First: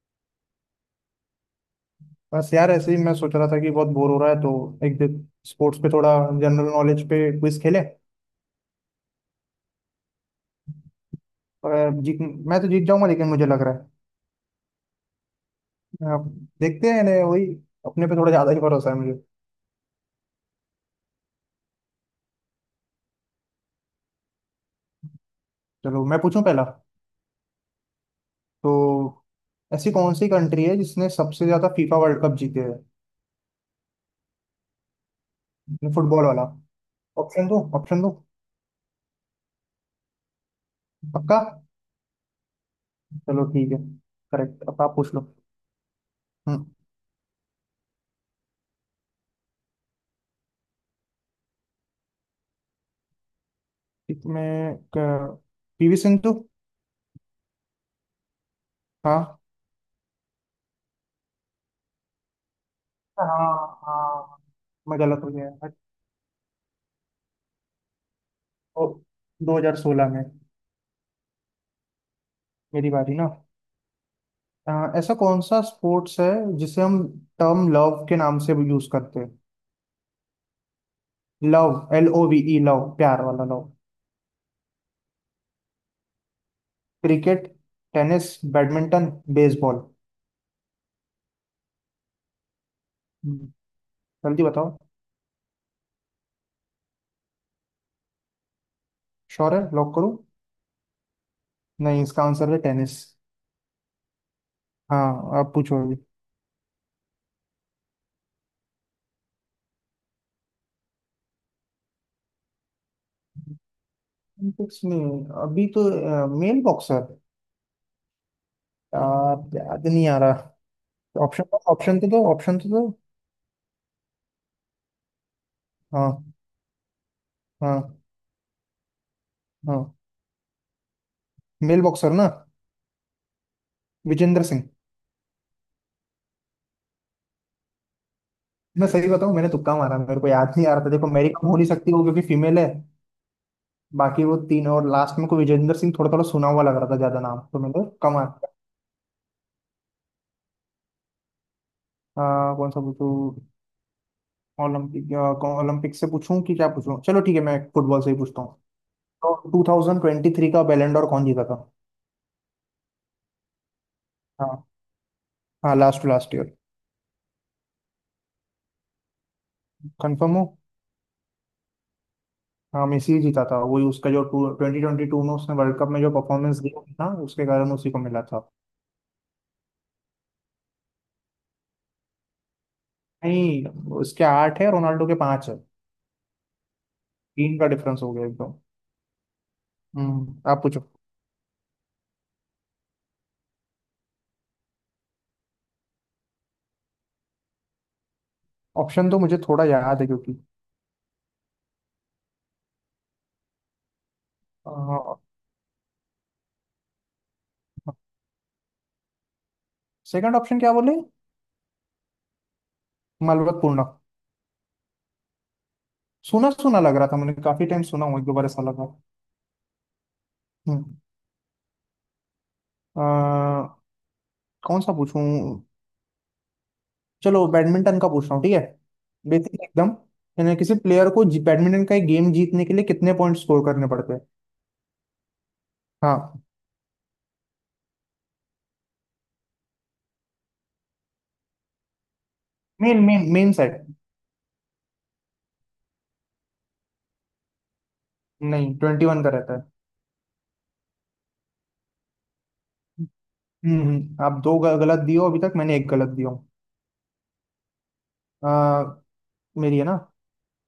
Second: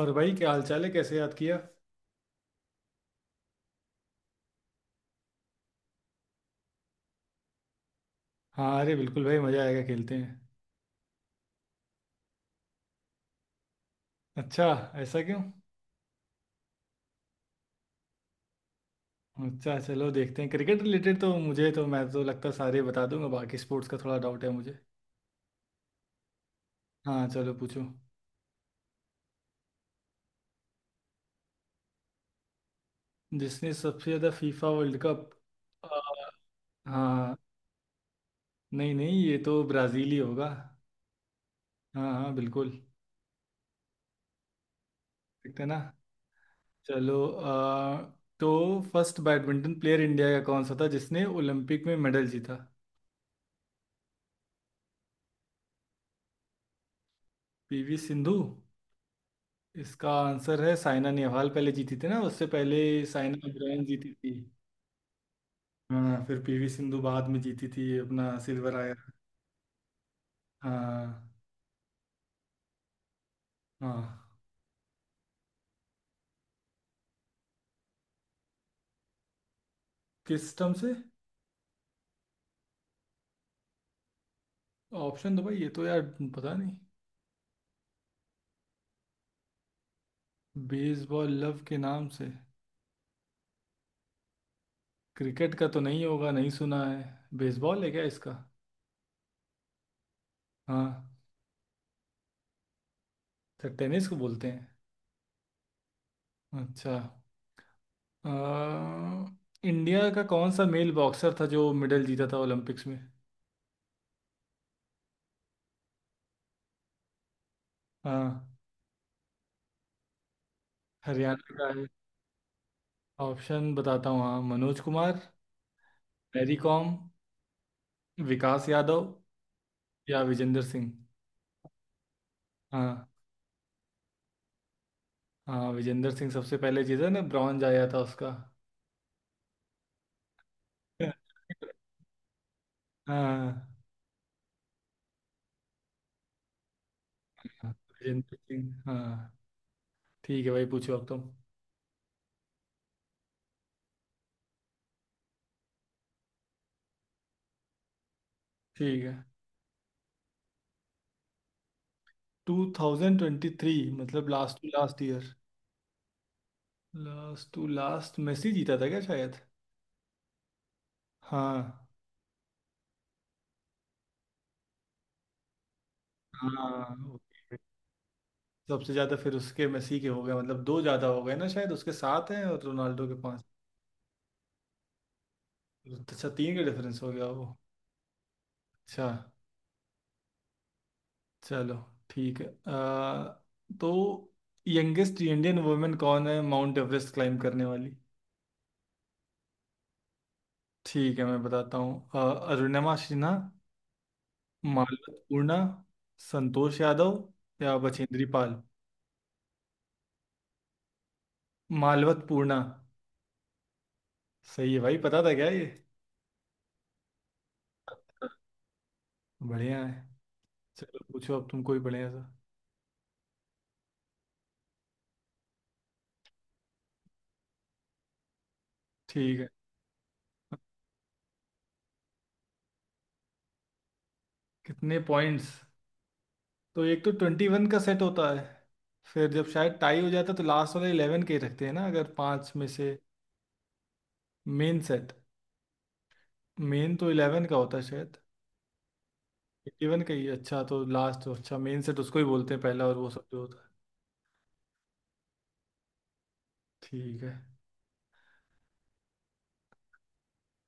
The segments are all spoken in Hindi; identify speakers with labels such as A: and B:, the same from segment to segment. A: और भाई, क्या हाल चाल है, कैसे याद किया?
B: बस यार ऐसे ही मैं सोच रहा था कि बहुत बोर हो रहा है तो एक दिन स्पोर्ट्स पे थोड़ा जनरल नॉलेज पे क्विज खेले।
A: हाँ, अरे बिल्कुल भाई, मज़ा आएगा, खेलते हैं।
B: अगर जीत मैं तो जीत जाऊंगा, लेकिन मुझे लग रहा है
A: अच्छा, ऐसा क्यों?
B: अब देखते हैं ने वही, अपने पे थोड़ा ज़्यादा ही भरोसा है मुझे।
A: अच्छा चलो देखते हैं, क्रिकेट रिलेटेड तो मुझे तो मैं तो लगता है सारे बता दूंगा, बाकी स्पोर्ट्स का थोड़ा डाउट है मुझे।
B: चलो मैं पूछूं पहला।
A: हाँ चलो पूछो।
B: तो ऐसी कौन सी कंट्री है जिसने सबसे ज़्यादा फीफा वर्ल्ड कप जीते हैं?
A: जिसने सबसे ज़्यादा फीफा वर्ल्ड कप?
B: फुटबॉल वाला।
A: हाँ।
B: ऑप्शन दो, ऑप्शन दो।
A: नहीं नहीं, ये तो ब्राज़ील ही होगा।
B: पक्का?
A: हाँ हाँ, बिल्कुल।
B: चलो ठीक है, करेक्ट। अब आप पूछ लो।
A: देखते हैं ना।
B: हम्म।
A: चलो तो फर्स्ट बैडमिंटन प्लेयर इंडिया का कौन सा था जिसने ओलंपिक में मेडल जीता?
B: इसमें पीवी सिंधु।
A: पीवी सिंधु?
B: हाँ।
A: इसका आंसर है साइना नेहवाल, पहले जीती थी ना उससे पहले। साइना
B: हाँ
A: ब्रायन जीती थी।
B: हाँ, मैं गलत हो गया।
A: हाँ, फिर पीवी सिंधु बाद में जीती थी, अपना सिल्वर आया।
B: और 2016 में।
A: हाँ।
B: मेरी बारी ना।
A: हाँ।
B: अ, ऐसा कौन सा स्पोर्ट्स है जिसे हम टर्म लव के नाम से यूज करते हैं?
A: किस टर्म से?
B: Love. L O V E, love, प्यार वाला लव।
A: ऑप्शन दो भाई, ये तो यार पता नहीं।
B: Cricket, tennis, badminton, baseball.
A: Baseball love के नाम से?
B: हम्म, जल्दी बताओ।
A: क्रिकेट का तो नहीं होगा, नहीं सुना है। बेसबॉल है क्या इसका?
B: श्योर है, लॉक करूं?
A: हाँ।
B: नहीं, इसका आंसर है टेनिस।
A: तो टेनिस को बोलते हैं।
B: हाँ आप पूछो अभी।
A: अच्छा। अ, इंडिया का कौन सा मेल बॉक्सर था जो मेडल जीता था ओलंपिक्स में?
B: Olympics में। अभी तो। Mail boxer.
A: हाँ।
B: यार याद नहीं आ रहा।
A: हरियाणा
B: ऑप्शन,
A: का है।
B: ऑप्शन तो दो, ऑप्शन तो दो।
A: ऑप्शन बताता हूँ, हाँ— मनोज कुमार,
B: हाँ।
A: मैरी कॉम,
B: हाँ।
A: विकास यादव
B: हाँ।
A: या विजेंद्र सिंह।
B: मेल बॉक्सर ना।
A: हाँ।
B: विजेंद्र सिंह।
A: हाँ विजेंद्र सिंह सबसे पहले जीता ना, ब्रॉन्ज आया था उसका।
B: मैं सही बताऊं, मैंने तुक्का मारा, मेरे को याद नहीं आ रहा था। देखो, मेरी कम हो नहीं सकती वो क्योंकि फीमेल है।
A: हाँ
B: बाकी वो तीन, और लास्ट में को विजेंद्र सिंह थोड़ा थोड़ा सुना हुआ लग रहा था, ज्यादा नाम तो मैंने कम।
A: विजेंद्र सिंह, हाँ। ठीक है भाई, पूछो अब तुम।
B: आ, कौन सा पूछूं? ओलंपिक, ओलंपिक से पूछूं कि क्या पूछूं? चलो ठीक है, मैं फुटबॉल से ही पूछता हूँ।
A: ठीक है।
B: तो 2023 का बैलेंडोर कौन जीता था?
A: 2023 मतलब लास्ट
B: हाँ।
A: Two last year?
B: हाँ last last year.
A: Last two last Messi जीता था क्या शायद?
B: कंफर्म हो?
A: हाँ।
B: हाँ मेसी ही जीता था। वही उसका जो टू ट्वेंटी ट्वेंटी टू में उसने वर्ल्ड कप में जो परफॉर्मेंस दी थी ना,
A: हाँ,
B: उसके कारण उसी को मिला था।
A: सबसे ज्यादा फिर उसके मेसी के हो गए, मतलब दो ज्यादा हो गए ना, शायद उसके सात हैं और रोनाल्डो के पांच।
B: नहीं, उसके आठ है, रोनाल्डो के पांच है।
A: अच्छा, तीन का डिफरेंस हो गया वो।
B: तीन का डिफरेंस हो गया एकदम।
A: अच्छा।
B: हम्म, आप पूछो।
A: चलो ठीक है, तो यंगेस्ट इंडियन वुमेन कौन है माउंट एवरेस्ट क्लाइम करने वाली?
B: ऑप्शन तो मुझे थोड़ा याद है क्योंकि।
A: ठीक है मैं बताता हूँ, अरुणिमा सिन्हा, मालवत पूर्णा, संतोष यादव या बछेंद्री पाल।
B: सेकंड ऑप्शन क्या बोले?
A: मालवत पूर्णा।
B: मलबतपूर्ण।
A: सही है भाई, पता था क्या ये?
B: सुना सुना लग रहा था, मैंने काफी टाइम सुना हूँ, एक दो बार ऐसा लगा।
A: बढ़िया है।
B: हम्म।
A: चलो पूछो अब तुम कोई बढ़िया सा।
B: अ, कौन सा पूछूं? चलो बैडमिंटन का पूछ रहा हूँ, ठीक है।
A: ठीक है।
B: बेसिक एकदम। यानी किसी प्लेयर को बैडमिंटन का एक गेम जीतने के लिए कितने पॉइंट स्कोर करने पड़ते हैं?
A: कितने पॉइंट्स?
B: हाँ।
A: तो एक तो 21 का सेट होता है। फिर जब शायद टाई हो जाता है तो लास्ट वाला इलेवन के ही रखते हैं ना, अगर पांच में से।
B: Main main main set.
A: Main set. Main तो इलेवन का होता है शायद।
B: नहीं, ट्वेंटी वन का रहता है।
A: 21 का ही है। अच्छा तो लास्ट तो— अच्छा, मेन सेट उसको ही बोलते हैं पहला, और वो सब जो होता है।
B: आप दो गलत दियो, अभी तक मैंने एक गलत दिया हूँ।
A: ठीक है।
B: अ, मेरी है ना।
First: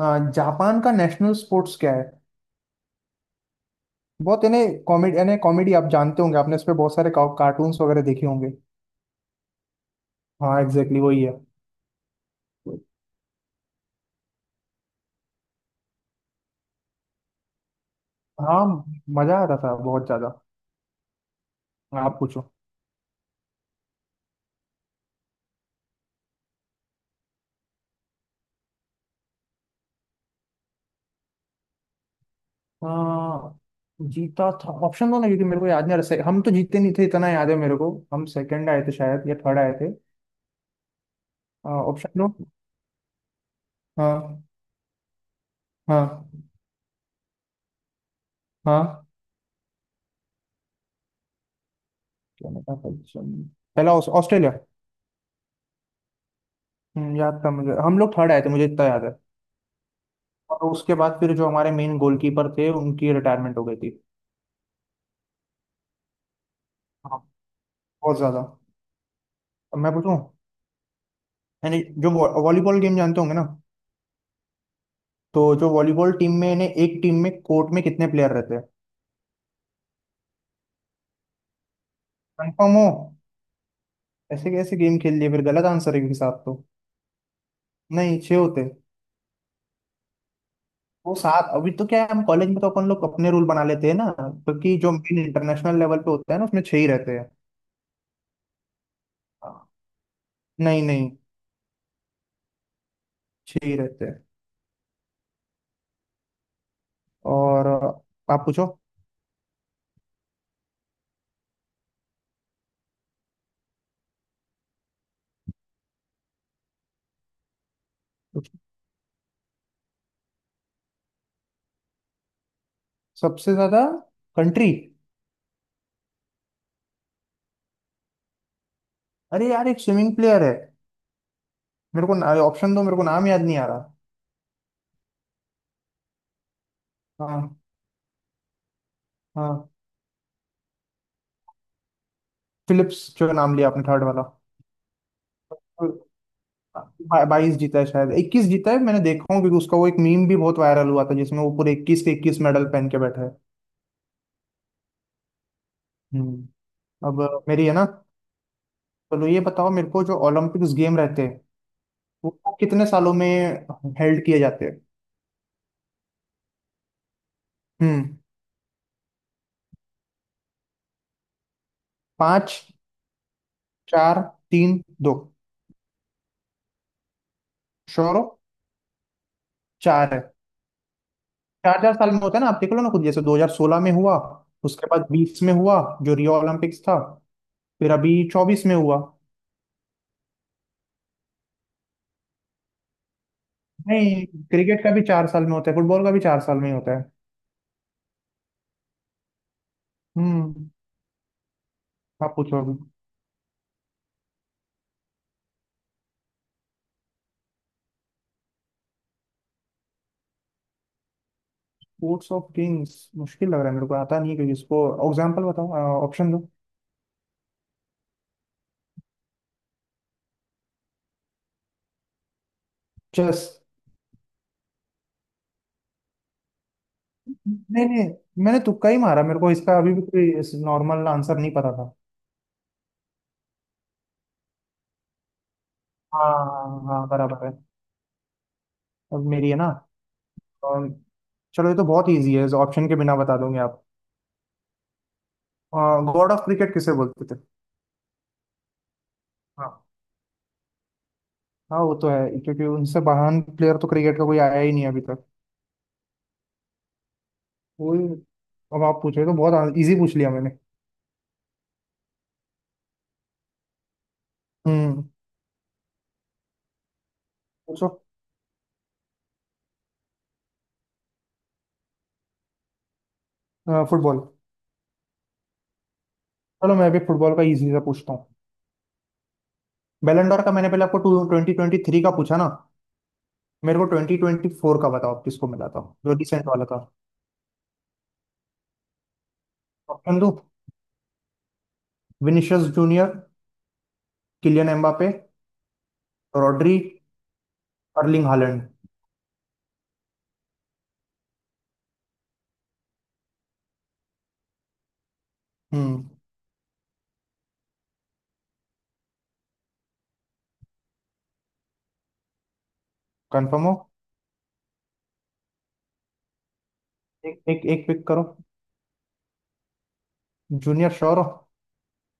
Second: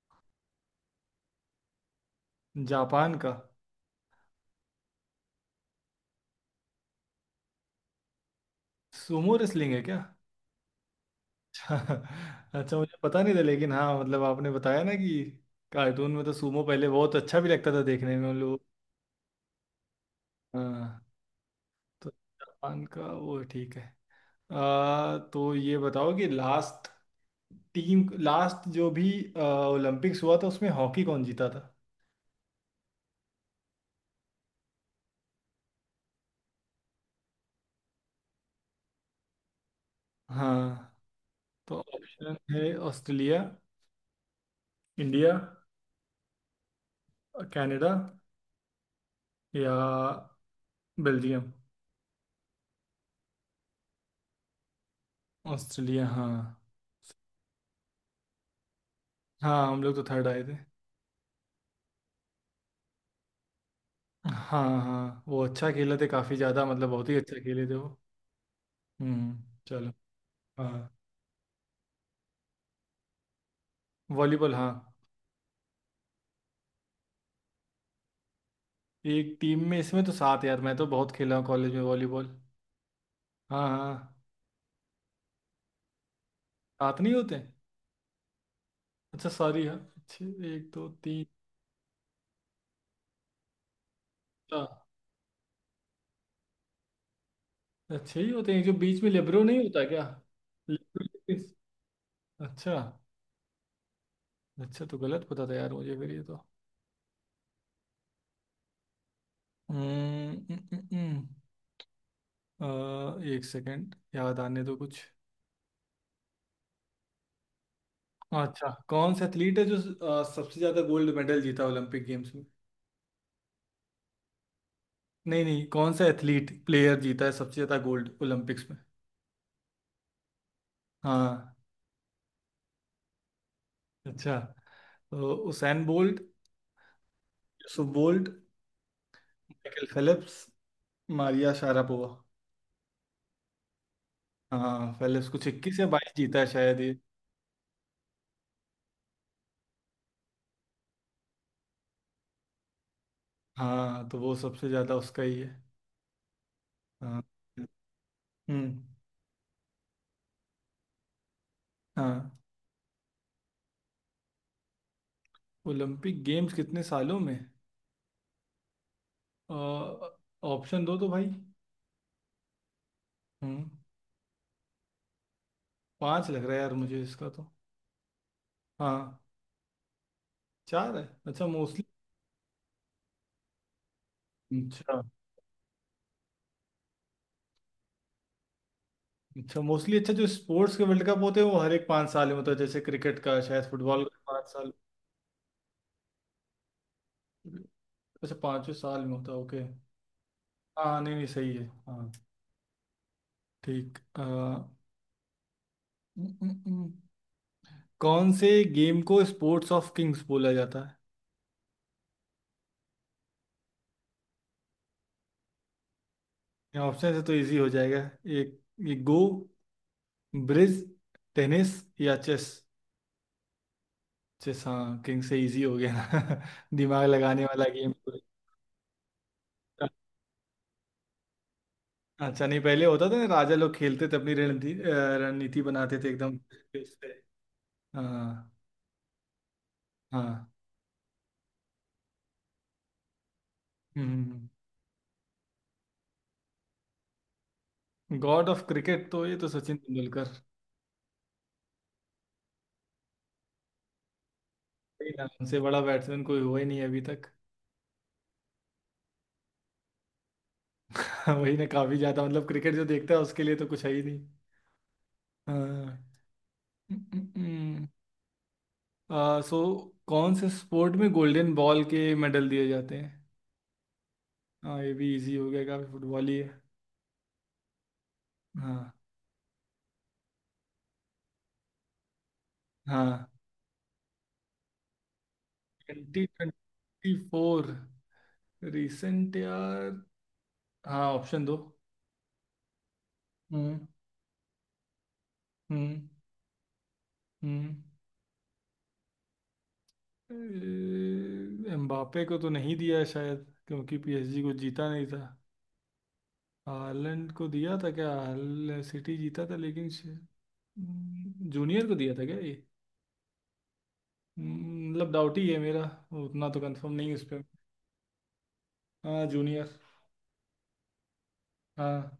B: हाँ, जापान का नेशनल स्पोर्ट्स क्या है?
A: जापान का
B: बहुत इन्हें कॉमेडी, यानी कॉमेडी आप जानते होंगे, आपने इस पे बहुत सारे कार्टून्स वगैरह देखे होंगे।
A: सुमो रेसलिंग है क्या?
B: हाँ एग्जैक्टली वही है।
A: अच्छा, मुझे पता नहीं था, लेकिन हाँ, मतलब आपने बताया ना कि कार्टून में तो सुमो पहले बहुत अच्छा भी लगता था देखने में उन लोग।
B: हाँ, मजा आता था बहुत ज्यादा।
A: हाँ। तो
B: आप पूछो।
A: जापान का वो ठीक है। आ, तो ये बताओ कि लास्ट टीम, लास्ट जो भी ओलंपिक्स हुआ था उसमें हॉकी कौन जीता था?
B: हाँ जीता था। ऑप्शन दो ना, क्योंकि मेरे को याद नहीं आ रहा हम तो जीते नहीं थे इतना याद है मेरे को, हम सेकंड आए थे शायद या थर्ड आए थे।
A: हाँ। तो
B: ऑप्शन दो।
A: ऑप्शन है— ऑस्ट्रेलिया,
B: हाँ।
A: इंडिया,
B: हाँ।
A: कनाडा
B: हाँ।
A: या बेल्जियम।
B: क्या नाम था? पहला ऑस्ट्रेलिया।
A: ऑस्ट्रेलिया, हाँ।
B: याद था मुझे, हम लोग थर्ड आए थे मुझे इतना याद है।
A: हाँ हम लोग तो थर्ड आए थे।
B: और उसके बाद फिर जो हमारे मेन गोलकीपर थे उनकी रिटायरमेंट हो गई थी।
A: हाँ हाँ, वो अच्छा खेले थे काफ़ी ज़्यादा, मतलब बहुत ही
B: हाँ,
A: अच्छा खेले थे वो।
B: बहुत ज्यादा।
A: हम्म।
B: अब
A: चलो।
B: मैं पूछूं।
A: हाँ।
B: यानी जो वॉलीबॉल गेम जानते होंगे ना?
A: वॉलीबॉल, हाँ।
B: तो जो वॉलीबॉल टीम में, यानी एक टीम में कोर्ट में कितने प्लेयर रहते हैं?
A: एक टीम में, इसमें तो सात यार, मैं तो बहुत खेला हूँ कॉलेज में वॉलीबॉल।
B: कंफर्म हो?
A: हाँ हाँ।
B: ऐसे कैसे गेम खेल लिए फिर, गलत आंसर है क्योंकि सात तो।
A: सात नहीं होते?
B: नहीं, छह होते।
A: अच्छा सॉरी, हाँ अच्छे। एक दो
B: वो
A: तीन
B: सात अभी तो क्या है, हम कॉलेज में तो अपन लोग अपने रूल बना लेते हैं ना,
A: चार
B: क्योंकि जो मेन इंटरनेशनल लेवल पे होता है ना उसमें छह ही रहते हैं।
A: अच्छे ही होते हैं, जो बीच में लेब्रो नहीं
B: हाँ।
A: होता क्या?
B: नहीं
A: लेब्रो।
B: नहीं,
A: अच्छा।
B: छह ही रहते हैं।
A: अच्छा तो गलत पता था यार मुझे, फिर ये तो।
B: और आप पूछो।
A: हम्म, हम्म, हम्म, हम्म। एक सेकंड याद आने दो कुछ।
B: पूछो।
A: अच्छा, कौन सा एथलीट है जो सबसे ज्यादा गोल्ड मेडल जीता ओलंपिक गेम्स में?
B: सबसे ज्यादा। कंट्री?
A: नहीं नहीं, कौन सा एथलीट प्लेयर जीता है सबसे ज्यादा गोल्ड ओलंपिक्स में?
B: अरे यार एक स्विमिंग प्लेयर है,
A: हाँ।
B: मेरे को ऑप्शन दो, मेरे को नाम याद नहीं आ रहा।
A: अच्छा। तो उसैन बोल्ट,
B: हाँ।
A: यूसुफ बोल्ट,
B: हाँ।
A: Michael Phelps, Maria Sharapova.
B: Phillips, जो नाम लिया आपने थर्ड वाला।
A: हाँ, पहले उसको 21 या 22 जीता है शायद ये।
B: बाईस जीता है शायद, इक्कीस जीता है मैंने देखा हूँ, क्योंकि उसका वो एक मीम भी बहुत वायरल हुआ था जिसमें वो पूरे इक्कीस के इक्कीस मेडल पहन के बैठा है।
A: हाँ तो वो सबसे ज्यादा उसका ही है।
B: हम्म। अब
A: हाँ।
B: मेरी है ना?
A: हम्म।
B: चलो ये बताओ मेरे को, जो ओलंपिक्स गेम रहते हैं
A: हाँ।
B: वो कितने सालों में हेल्ड किए जाते हैं?
A: ओलंपिक गेम्स कितने सालों में?
B: हम्म।
A: ऑप्शन दो तो भाई।
B: पाँच,
A: हम्म।
B: चार, तीन, दो।
A: पांच लग रहा है यार मुझे इसका तो।
B: श्योर हो?
A: हाँ।
B: चार है।
A: चार है? अच्छा
B: चार,
A: मोस्टली।
B: चार साल में होता है ना, आप देख लो ना खुद, जैसे 2016 में हुआ, उसके
A: अच्छा।
B: बाद 20 में हुआ जो रियो ओलंपिक्स था, फिर अभी 24 में हुआ।
A: अच्छा मोस्टली। अच्छा, जो स्पोर्ट्स के वर्ल्ड कप होते हैं वो हर एक 5 साल में होता है, जैसे क्रिकेट का शायद, फुटबॉल का
B: नहीं,
A: 5 साल।
B: क्रिकेट का भी चार साल में होता है, फुटबॉल का भी चार साल में ही होता है।
A: अच्छा, पाँचवें साल में होता है, ओके।
B: हम्म।
A: हाँ। नहीं नहीं, सही है, हाँ।
B: आप पूछो अभी।
A: ठीक हम्म, हम्म। कौन से गेम को स्पोर्ट्स ऑफ किंग्स बोला जाता
B: स्पोर्ट्स ऑफ किंग्स, मुश्किल लग रहा है मेरे को, आता नहीं है क्योंकि इसको। एग्जांपल बताओ, ऑप्शन दो।
A: है? ऑप्शन से तो इजी हो जाएगा। एक— ये गो, ब्रिज, टेनिस या चेस।
B: चेस।
A: चेस, हाँ, किंग से इजी हो गया ना। दिमाग लगाने वाला
B: नहीं
A: गेम।
B: नहीं, मैंने तुक्का ही मारा, मेरे को इसका अभी भी कोई नॉर्मल आंसर नहीं पता था।
A: अच्छा, नहीं, पहले होता था ना राजा लोग खेलते थे, अपनी रणनीति रणनीति बनाते थे
B: हाँ
A: एकदम
B: हाँ
A: इससे।
B: हाँ, बराबर है।
A: हाँ।
B: अब मेरी है ना।
A: हाँ।
B: और चलो, ये तो बहुत इजी है, ऑप्शन के बिना बता दोगे आप।
A: हम्म हम्म,
B: गॉड ऑफ क्रिकेट किसे बोलते थे?
A: गॉड ऑफ क्रिकेट तो ये तो सचिन
B: हाँ।
A: तेंदुलकर।
B: हाँ वो तो है, क्योंकि उनसे महान प्लेयर तो क्रिकेट का कोई आया ही नहीं अभी
A: वही
B: तक।
A: ना, उनसे बड़ा बैट्समैन कोई हुआ ही नहीं अभी तक।
B: वो। अब आप पूछे, तो बहुत इजी पूछ लिया मैंने।
A: वही ना, काफी ज्यादा, मतलब क्रिकेट जो देखता है उसके लिए तो कुछ है ही नहीं।
B: हम्म।
A: हाँ।
B: पूछो।
A: आ, सो कौन से स्पोर्ट में गोल्डन बॉल के मेडल दिए जाते हैं?
B: फुटबॉल।
A: हाँ, ये भी इजी हो गया, काफी फुटबॉल ही है।
B: चलो, मैं भी फुटबॉल का इजी सा पूछता हूँ।
A: हाँ।
B: बैलन डॉर का मैंने पहले आपको टू ट्वेंटी ट्वेंटी थ्री का पूछा ना?
A: हाँ,
B: मेरे को ट्वेंटी ट्वेंटी फोर का बताओ आप, किसको मिला था? जो
A: ट्वेंटी
B: रिसेंट वाला था।
A: ट्वेंटी फोर रिसेंट यार।
B: ऑप्शन दो।
A: हाँ, ऑप्शन दो।
B: विनिशियस जूनियर,
A: हम्म।
B: किलियन एम्बापे,
A: हम्म।
B: रॉड्री,
A: हम्म।
B: Erling Holland.
A: एम्बापे को तो नहीं दिया शायद, क्योंकि पीएसजी को जीता नहीं था।
B: हम्म।
A: हालैंड को दिया था क्या, हाल सिटी जीता था लेकिन? जूनियर को दिया था क्या ये?
B: कंफर्म हो?
A: मतलब डाउट ही है मेरा। उतना तो कंफर्म नहीं है उस
B: एक
A: पर।
B: एक एक पिक करो।
A: हाँ जूनियर।
B: जूनियर श्योर हो?
A: हाँ।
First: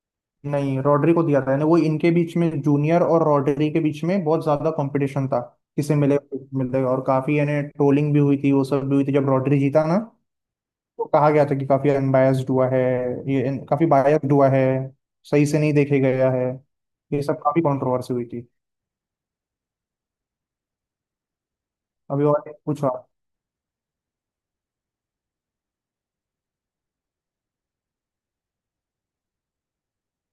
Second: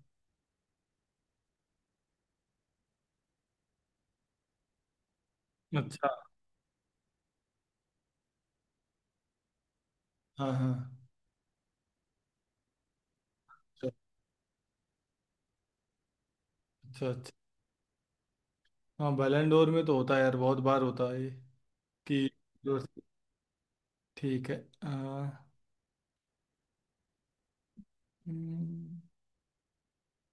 B: नहीं, रॉड्री को दिया था। यानी वो इनके बीच में, जूनियर और रॉड्री के बीच में बहुत ज्यादा कंपटीशन था, किसे
A: अच्छा।
B: मिलेगा किसे मिलेगा, और काफी यानी ट्रोलिंग भी हुई थी, वो सब भी हुई थी जब रॉड्री जीता ना।
A: हाँ हाँ।
B: तो कहा गया था कि काफी अनबायस्ड हुआ है, ये काफी
A: अच्छा।
B: बायस्ड हुआ है, सही से नहीं देखे गया है।
A: अच्छा।
B: ये
A: अच्छा।
B: सब काफी कंट्रोवर्सी हुई थी।
A: हाँ, बैलेंडोर में तो होता है यार, बहुत बार होता है ये
B: अभी
A: कि—
B: और एक पूछो आप।
A: ठीक है। हाँ, हम्म,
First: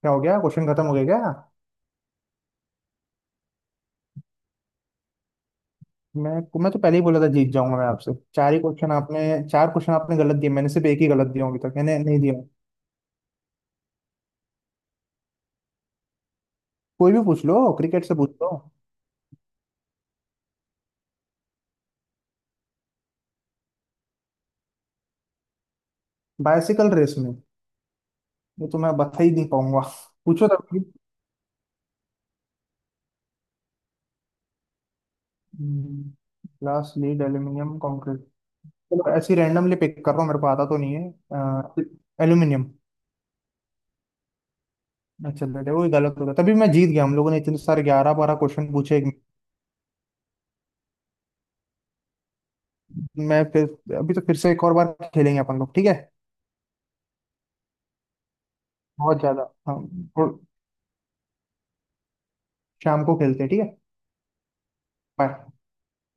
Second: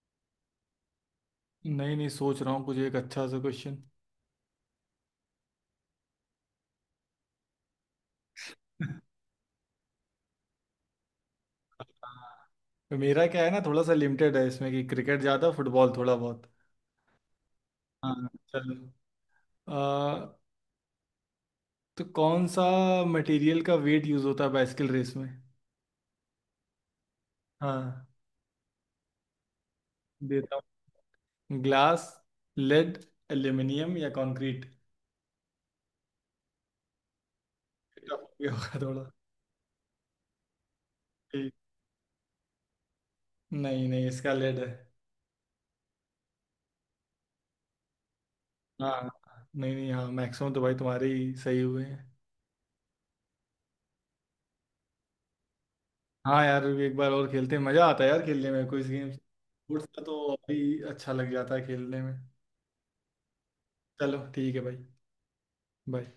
B: क्या हो गया, क्वेश्चन खत्म हो गया क्या?
A: नहीं नहीं, सोच रहा हूँ कुछ एक अच्छा सा क्वेश्चन।
B: मैं मैं तो पहले ही बोला था जीत जाऊंगा मैं आपसे, चार ही क्वेश्चन आपने, चार क्वेश्चन आपने गलत दिए, मैंने सिर्फ एक ही गलत दिया, अभी तक मैंने नहीं दिया।
A: हाँ, मेरा क्या है ना, थोड़ा सा लिमिटेड है इसमें, कि क्रिकेट ज़्यादा, फुटबॉल थोड़ा बहुत।
B: कोई भी पूछ लो, क्रिकेट से
A: हाँ
B: पूछ लो।
A: चलो, आ, तो कौन सा मटेरियल का वेट यूज़ होता है बाइसिकल रेस में?
B: बाइसिकल रेस में?
A: हाँ।
B: ये तो मैं बता ही नहीं पाऊंगा, पूछो
A: देता
B: तब।
A: हूँ— ग्लास, लेड, एल्यूमिनियम या concrete.
B: Glass, lead, aluminium, concrete.
A: होगा थोड़ा।
B: चलो ऐसी रैंडमली पिक कर रहा हूँ, मेरे को आता तो नहीं है।
A: ठीक।
B: एल्यूमिनियम।
A: नहीं नहीं, इसका लेड है।
B: अच्छा बेटे, वो ही गलत हो गया, तभी मैं जीत गया, हम लोगों ने इतने सारे ग्यारह बारह क्वेश्चन पूछे।
A: हाँ। नहीं नहीं, हाँ मैक्सिमम तो भाई तुम्हारे ही सही हुए हैं।
B: मैं फिर, अभी तो फिर से एक और बार खेलेंगे अपन लोग, ठीक है?
A: हाँ यार, एक बार और खेलते हैं, मजा आता है यार खेलने में, कोई गेम
B: बहुत ज्यादा हाँ।
A: स्पोर्ट्स का तो
B: और
A: अभी अच्छा लग जाता है खेलने में।
B: शाम को खेलते हैं ठीक है।
A: चलो ठीक है भाई।
B: बाय।
A: बाय।